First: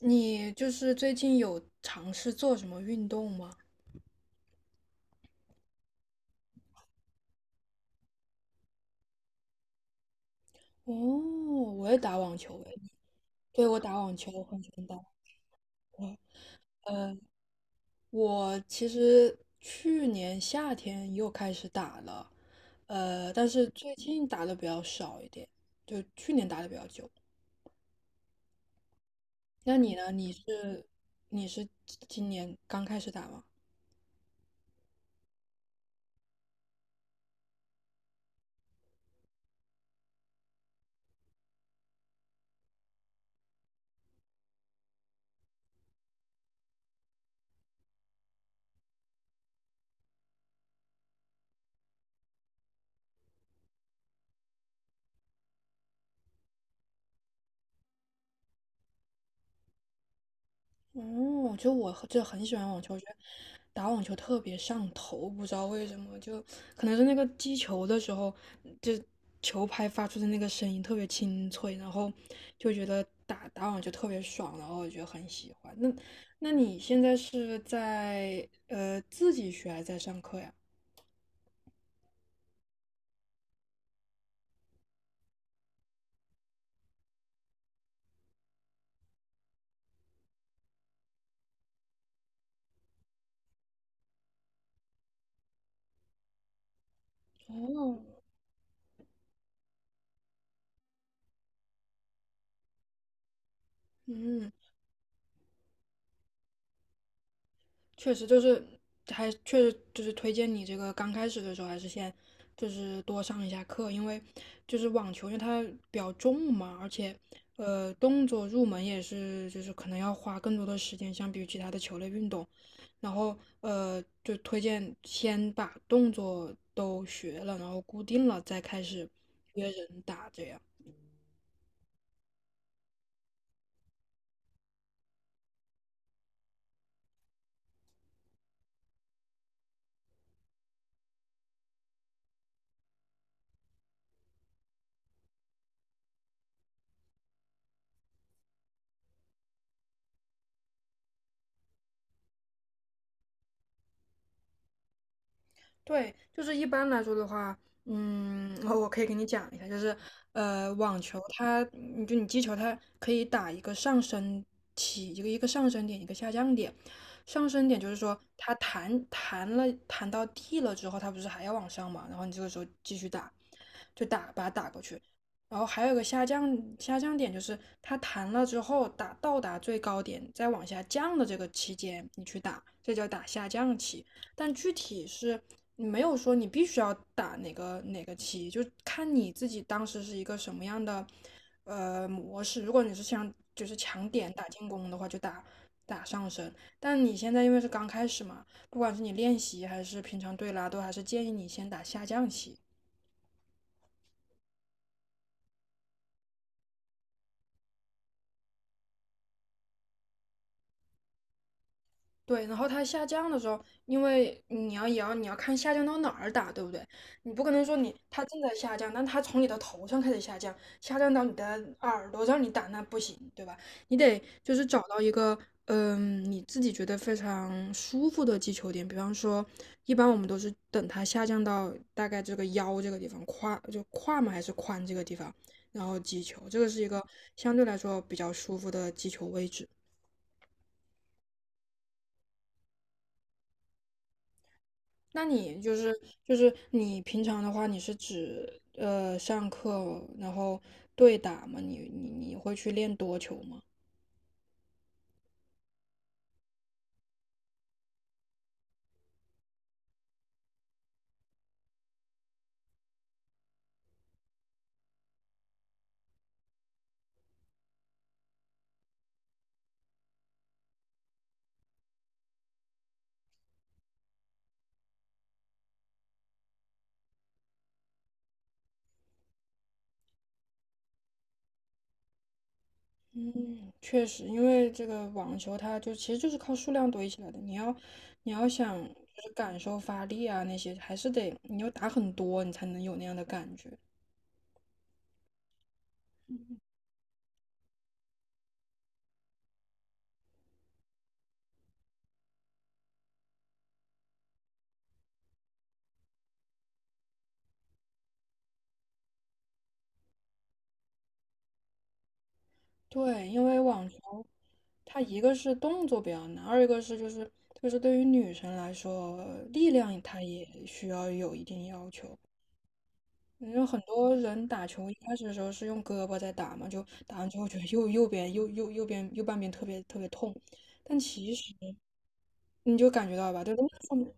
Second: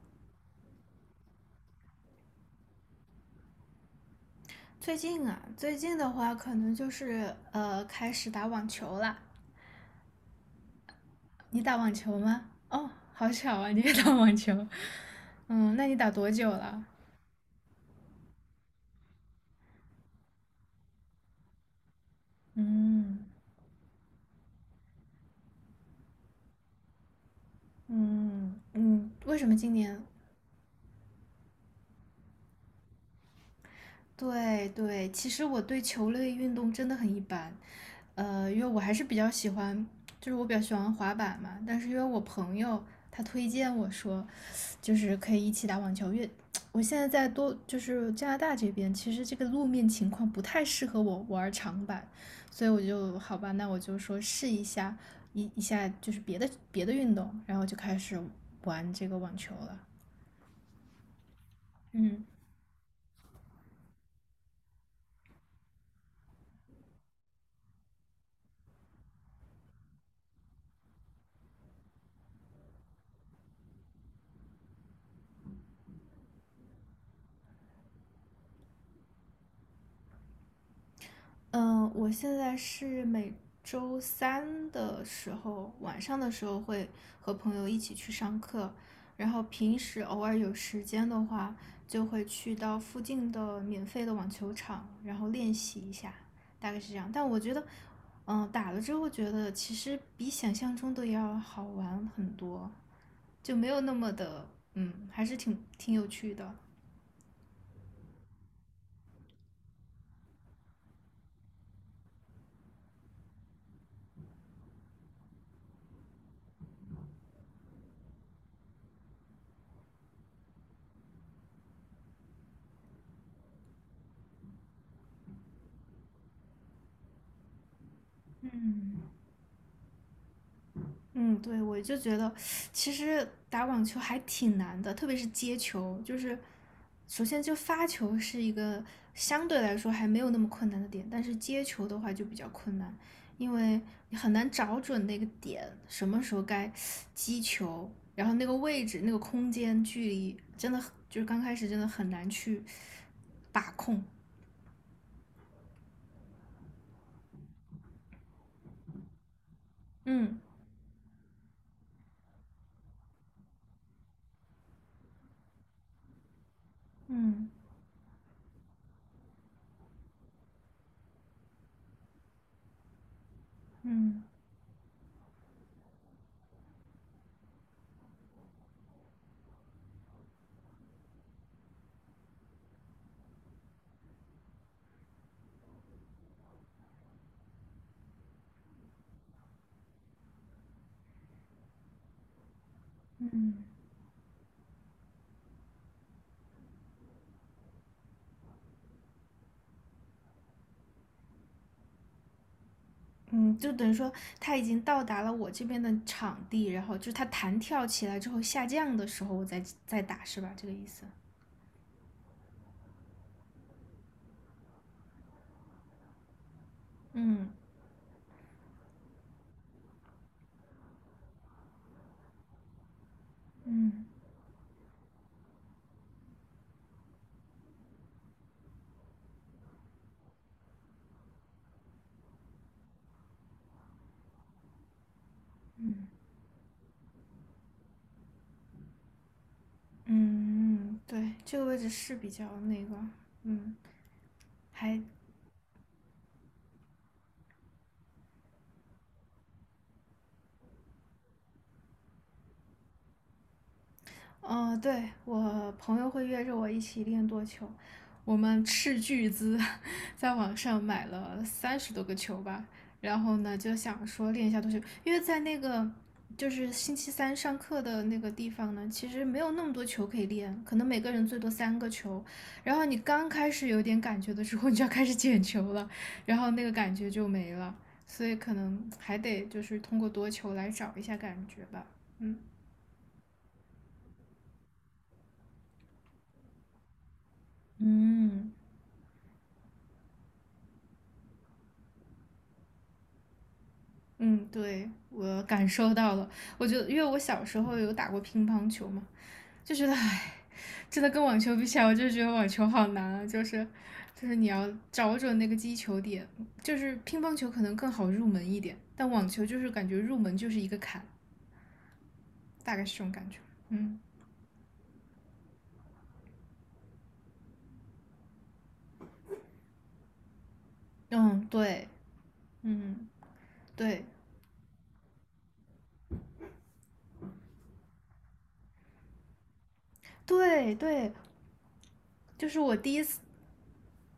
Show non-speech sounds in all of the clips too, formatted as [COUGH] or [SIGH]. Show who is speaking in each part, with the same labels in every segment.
Speaker 1: 你就是最近有尝试做什么运动吗？
Speaker 2: 最近啊，最近的话可能就是开始打网球了。
Speaker 1: 哦，
Speaker 2: 你打
Speaker 1: 我
Speaker 2: 网
Speaker 1: 也打
Speaker 2: 球
Speaker 1: 网
Speaker 2: 吗？
Speaker 1: 球诶，
Speaker 2: 哦，好巧
Speaker 1: 对，
Speaker 2: 啊，
Speaker 1: 我
Speaker 2: 你也
Speaker 1: 打
Speaker 2: 打
Speaker 1: 网球，
Speaker 2: 网
Speaker 1: 我很
Speaker 2: 球。
Speaker 1: 喜欢打网
Speaker 2: 嗯，那你
Speaker 1: 球。
Speaker 2: 打多久了？
Speaker 1: 呃，我其实去年夏天又开始打了，
Speaker 2: 嗯
Speaker 1: 但是最近打的比较少一点，就去年打的比较久。
Speaker 2: 嗯，为什么今
Speaker 1: 那你
Speaker 2: 年
Speaker 1: 呢？你是今年刚开始打吗？
Speaker 2: 对对，其实我对球类运动真的很一般，因为我还是比较喜欢，就是我比较喜欢滑板嘛，但是因为我朋友他推荐我说，就是可以一起打网球，因为我现在在多就是加拿大这边，其实这个路面情况不太适合我玩长板，所以我就好吧，那我就说试一下一下就是别的运动，然后就开始玩这个网球了。
Speaker 1: 哦，就我就
Speaker 2: 嗯。
Speaker 1: 很喜欢网球，我觉得打网球特别上头，不知道为什么，就可能是那个击球的时候，就球拍发出的那个声音特别清脆，然后就觉得打打网球特别爽，然后我就很喜欢。那你现在是在自己学还是在上课呀？
Speaker 2: 嗯，我现在是每周三的时候，晚上的时候会和朋友一起去上课，然后平时偶尔有时间的话，就会去到附近的免费的网球场，然后练习一下，大概是这样。但我觉得，
Speaker 1: 哦，
Speaker 2: 嗯，打了之后觉得其实比想象中的要好玩很多，就没有那么的，
Speaker 1: 嗯，
Speaker 2: 嗯，还是挺有趣的。
Speaker 1: 确实就是还确实就是推荐你这个刚开始的时候还是先就是多上一下课，因为就是网球，因为它比较重嘛，而且动作入门也是就是可能要花更多的时间，相比于其他的球类运动。然后就推荐先把动作都学了，然后固定了再开
Speaker 2: 嗯。
Speaker 1: 始约人打这样。
Speaker 2: 嗯，对，我就觉得其实打网球还挺难的，特别是接球，就是首先就发球是一个相对来说还没有那么困难的点，但是接球的话就比较困难，因为你很难找准那个点，什么时候该击球，然后那个位置、那个空间、距离，真的很就是刚开始真的很难去把控。
Speaker 1: 对，就是一般来说的话，嗯，我可以给你讲一下，就是
Speaker 2: 嗯
Speaker 1: 网球它，你击球，它可以打一个上升起，一个上升点，一个下降点。上
Speaker 2: 嗯
Speaker 1: 升点就是说，它弹到地了之后，它不是还要往上嘛？然后你这个时候继续打，
Speaker 2: 嗯
Speaker 1: 把它打过去。然后还有一个下降点，就是它弹了之后打到达最高点，再往下降的这个期间，你去打，这叫打下降期。但具体是没有说你必须要打哪个棋，就看你自己当时是一个什么样的模式。如果你是
Speaker 2: 嗯。
Speaker 1: 想
Speaker 2: 嗯
Speaker 1: 就是强点打进攻的话，就打上升。但你现在因为是刚开始嘛，不管是你练习还是平常对拉，都还是建议你先打下降棋。
Speaker 2: 嗯，就等于说他已经到达了我这边的场地，然后就是它弹跳起来之后下降的时候，我再打，是吧？这个意思。
Speaker 1: 对，然后它下降的时候，因为你要看下降到哪儿打，对不对？你不
Speaker 2: 嗯
Speaker 1: 可能说你它正在下降，但它从你的头上开始下降，下降到你的耳朵让你打，那不行，对吧？你
Speaker 2: 嗯
Speaker 1: 得就是找到一个你自己觉得非常舒服的击球点，比方说，一般我们都是等它下降到大概这个腰这个地方，胯就胯嘛还是髋这个地方，
Speaker 2: 嗯
Speaker 1: 然后
Speaker 2: 嗯
Speaker 1: 击球，这个是一个相对来说比较舒服的击球位置。
Speaker 2: 嗯，对，这个位置是比较那个，嗯，还
Speaker 1: 那你就是你平常的话，你是指上课然后对打吗？你会去练多球吗？
Speaker 2: 对，我朋友会约着我一起练多球，我们斥巨资 [LAUGHS] 在网上买了三十多个球吧，然后呢就想说练一下多球，因为在那个就是星期三上课的那个地方呢，其实没有那么多球可以练，可能每个人最多三个球，然后你刚开始有点感觉的时候，[LAUGHS] 你就要开始捡球了，然后那个感觉就没了，所以可能还得就是通过多球来找一下感觉吧。嗯。
Speaker 1: 嗯，确实，因为这个网球它就其实就是靠数量堆起来的。你要
Speaker 2: 嗯，
Speaker 1: 想就是感受发力啊那些，还是得你要打很多，你才能有那样的感觉。
Speaker 2: 嗯，对，我感受到了。我觉得，因为我小时候有打过乒乓球嘛，就觉得，唉，真的跟网球比起来，我就觉得网球好难啊。就是，就是你要找准那个击球点，就是乒乓球可能更好入门一点，但网球就是感觉入门就是一个坎，大概是这种
Speaker 1: 对，
Speaker 2: 感觉。
Speaker 1: 因为网
Speaker 2: 嗯
Speaker 1: 球它一个是动作比较难，二一个是就是对于女生来说，力量它也需要有一
Speaker 2: 嗯，
Speaker 1: 定
Speaker 2: 对，
Speaker 1: 要求。
Speaker 2: 嗯
Speaker 1: 因为很
Speaker 2: 对
Speaker 1: 多人打球一开始的时候是用胳膊在打嘛，就打完之后觉得右半边特别特别痛，
Speaker 2: 对
Speaker 1: 但
Speaker 2: 对，
Speaker 1: 其实
Speaker 2: 就是我
Speaker 1: 你就
Speaker 2: 第一
Speaker 1: 感觉
Speaker 2: 次。
Speaker 1: 到吧，对，都是上面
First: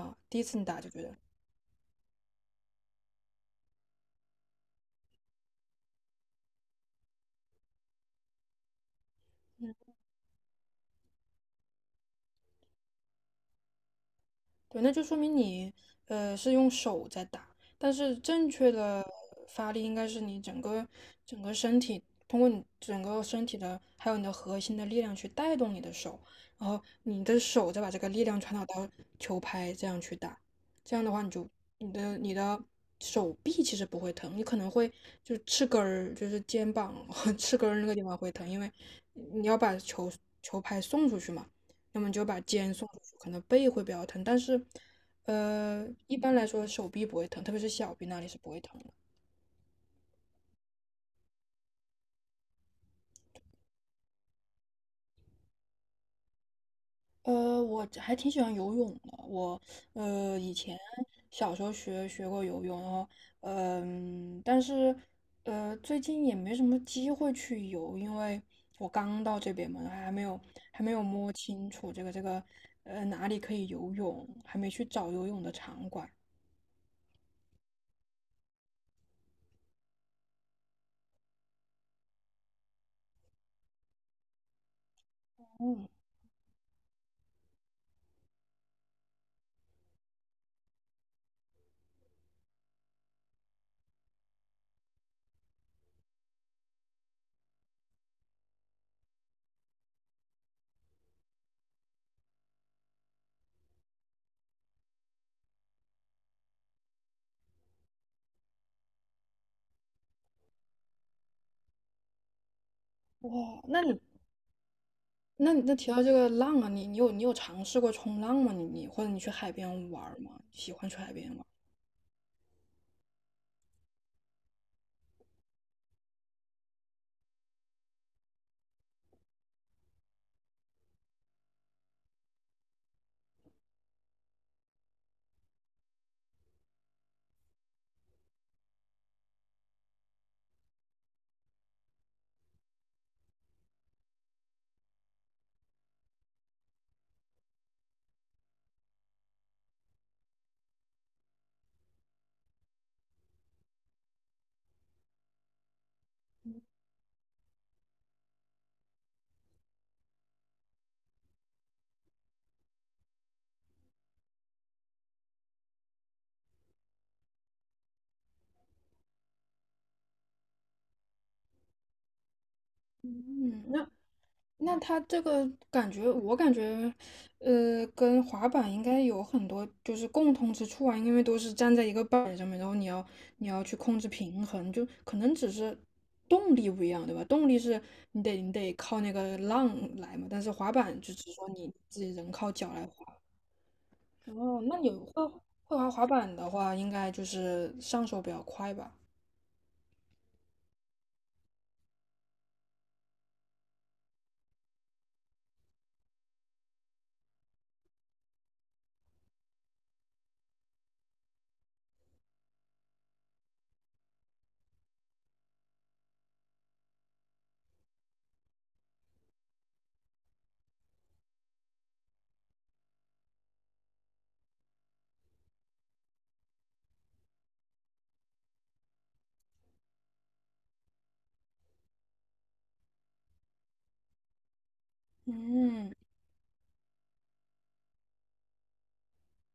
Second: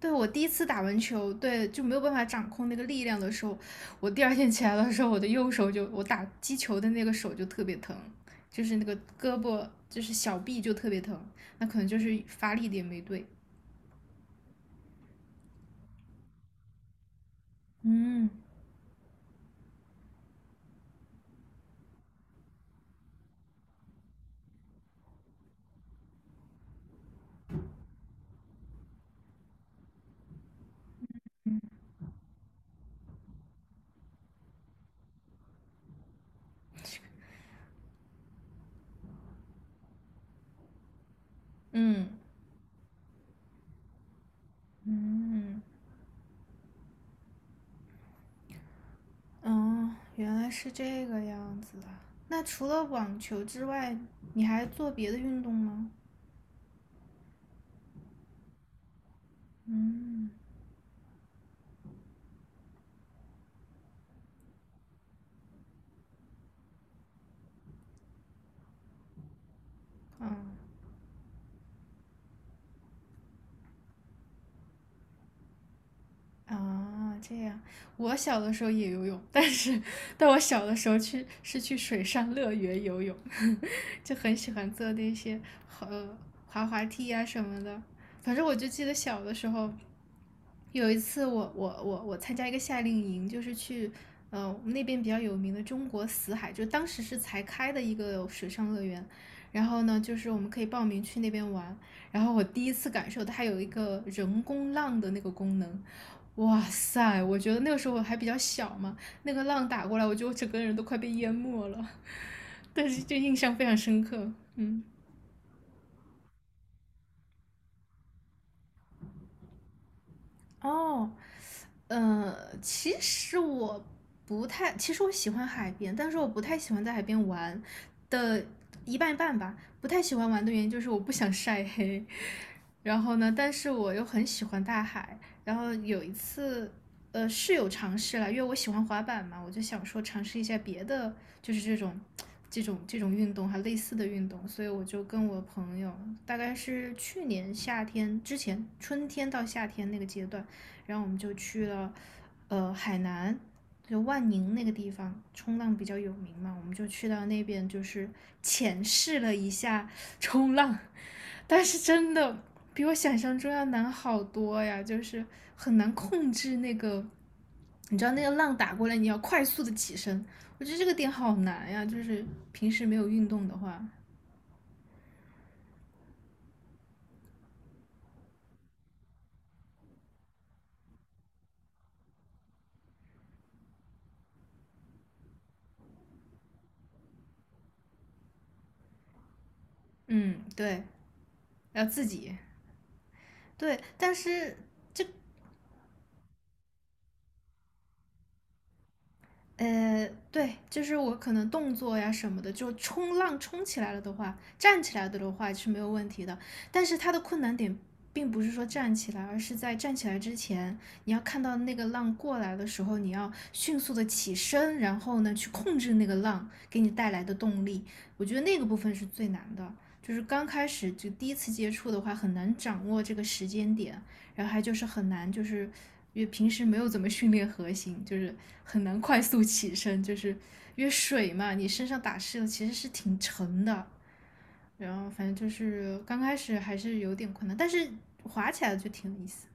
Speaker 2: 对我
Speaker 1: 第
Speaker 2: 第
Speaker 1: 一
Speaker 2: 一
Speaker 1: 次你
Speaker 2: 次
Speaker 1: 打
Speaker 2: 打
Speaker 1: 就
Speaker 2: 完
Speaker 1: 觉得。
Speaker 2: 球，对就没有办法掌控那个力量的时候，我第二天起来的时候，我的右手就我打击球的那个手就特别疼，就是那个胳膊就是小臂就特别疼，那可能就是发力点没对。
Speaker 1: 对，那就说明你是用手在打，但是
Speaker 2: 嗯
Speaker 1: 正确的发力应该是你整个身体，通过你整个身体的还有你的核心的力量去带动你的手，然后你的手再把这个力量传导到球拍，这样去打，这样的话你的手臂其实不会疼，你可能会就翅根儿就是肩膀 [LAUGHS] 翅根儿那个地方会疼，因为你要把球拍送出去嘛。那
Speaker 2: 嗯
Speaker 1: 么就把肩送出去，可能背会比较疼，但是，
Speaker 2: 嗯，
Speaker 1: 一般来说手臂不会疼，特别是小臂那里是不会疼的。
Speaker 2: 哦，原来是这个样子啊。那除了网球之外，你还做别的运动吗？
Speaker 1: 我还挺喜欢游泳的，我
Speaker 2: 嗯，
Speaker 1: 以前小时候学过游泳，然后但是最近也没什么机会去游，因为我刚到这边嘛，
Speaker 2: 嗯，
Speaker 1: 还没有摸清楚这个哪里可以游泳，还没去找游泳的场馆。
Speaker 2: 啊，这样，我小的时候也游泳，但是但我小的时候去是去水上乐园游泳，[LAUGHS] 就很喜欢坐那些
Speaker 1: 嗯，
Speaker 2: 呃滑滑梯啊什么的。反正我就记得小的时候，有一次我参加一个夏令营，就是去我们那边比较有名的中国死海，就当时是才开的一个水上乐园。然后呢，就是我们可以报名去那边玩。然后我第一次感受它有一个人工浪的那个功能，哇塞！我觉得那个时候我还比较小嘛，那个浪打过来，我觉得我整个人都快被淹没了，[LAUGHS] 但是就印象
Speaker 1: 哇，
Speaker 2: 非常
Speaker 1: 那你
Speaker 2: 深刻。嗯，
Speaker 1: 那你那提到这个浪啊，你有尝试过冲浪吗？或者你去海边玩儿吗？喜欢去
Speaker 2: 哦，
Speaker 1: 海边玩儿？
Speaker 2: 呃，其实我不太，其实我喜欢海边，但是我不太喜欢在海边玩的一半一半吧。不太喜欢玩的原因就是我不想晒黑，然后呢，但是我又很喜欢大海。然后有一次，是有尝试了，因为我喜欢滑板嘛，我就想说尝试一下别的，就是这种运动，还类似的运动。所以我就跟我朋友，大概是去年夏天之前，春天到夏天那个阶段，然后我们就去了，海南。就万宁那个地方冲浪比较有名嘛，我们就去到那边，就是浅试了一下冲浪，[LAUGHS] 但是真的比我想象中要难好多呀，就是很难控制那个，你知道那个浪打过来，你要快速的起身，我觉得这个点好难呀，就是平时没有运动的
Speaker 1: 嗯，
Speaker 2: 话，
Speaker 1: 那它这个感觉，我感觉，跟滑板应该有很多就是共通之处啊，因为都是站在一个板儿上面，然后你要去控制平衡，就可能只是动力不一样，对吧？动力是你得靠那个浪来嘛，
Speaker 2: 嗯，
Speaker 1: 但是滑
Speaker 2: 对，
Speaker 1: 板就只是说你
Speaker 2: 要
Speaker 1: 自
Speaker 2: 自
Speaker 1: 己人
Speaker 2: 己
Speaker 1: 靠脚来滑。
Speaker 2: 对，但是
Speaker 1: 哦，那你会滑滑板的话，应该就是上手比较快吧？
Speaker 2: 对，就是我可能动作呀什么的，就冲浪冲起来了的话，站起来的话是没有问题的。但是它的困难点并不是说站起来，而是在站起来之前，你要看到那个浪过来的时候，你要迅速的起身，然后呢去控制那个浪给你带来的动力。我觉得那个部分是最难的，就是刚开始就第一次接触的话，很难掌握这个时间点。然后还就是很难，就是因为平时没有怎么训练核心，就是很难快速起身，就是因为水嘛，你身上打湿了其实是挺沉的。然后反正就
Speaker 1: 嗯
Speaker 2: 是刚开始还是有点困难，但是滑起来就挺有意思。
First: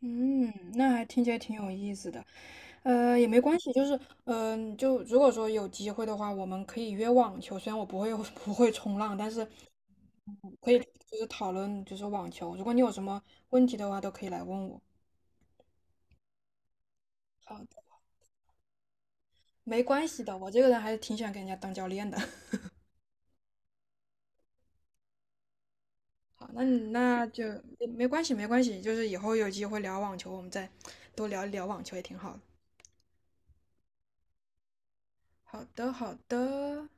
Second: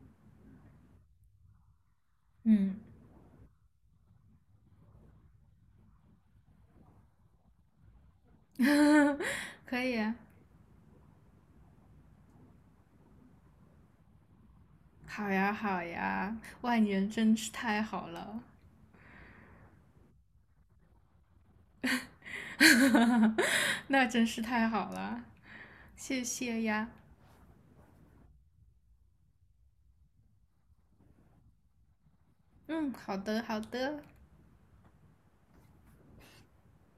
Speaker 1: 嗯，那还听起来挺有意思的。
Speaker 2: 嗯
Speaker 1: 也没关系，就是就如果说有机会的话，我们可以约网球。虽然我不会 [LAUGHS] 不会冲浪，但是
Speaker 2: [LAUGHS]，可以啊，
Speaker 1: 可以就是讨论就是网球。如果你有什么问题的话，都可以来问我。
Speaker 2: 好呀好呀，外年真是
Speaker 1: 好
Speaker 2: 太
Speaker 1: 的，
Speaker 2: 好了
Speaker 1: 没关系的，我这个人还是挺喜欢给人家当教练的。
Speaker 2: [LAUGHS]，那真是太好了，谢
Speaker 1: 好，
Speaker 2: 谢
Speaker 1: 那你
Speaker 2: 呀。
Speaker 1: 那就没关系，没关系，就是以后有机会聊网球，我们再多聊一聊网球也挺好的。
Speaker 2: 嗯，好的好的。
Speaker 1: 好的，好的，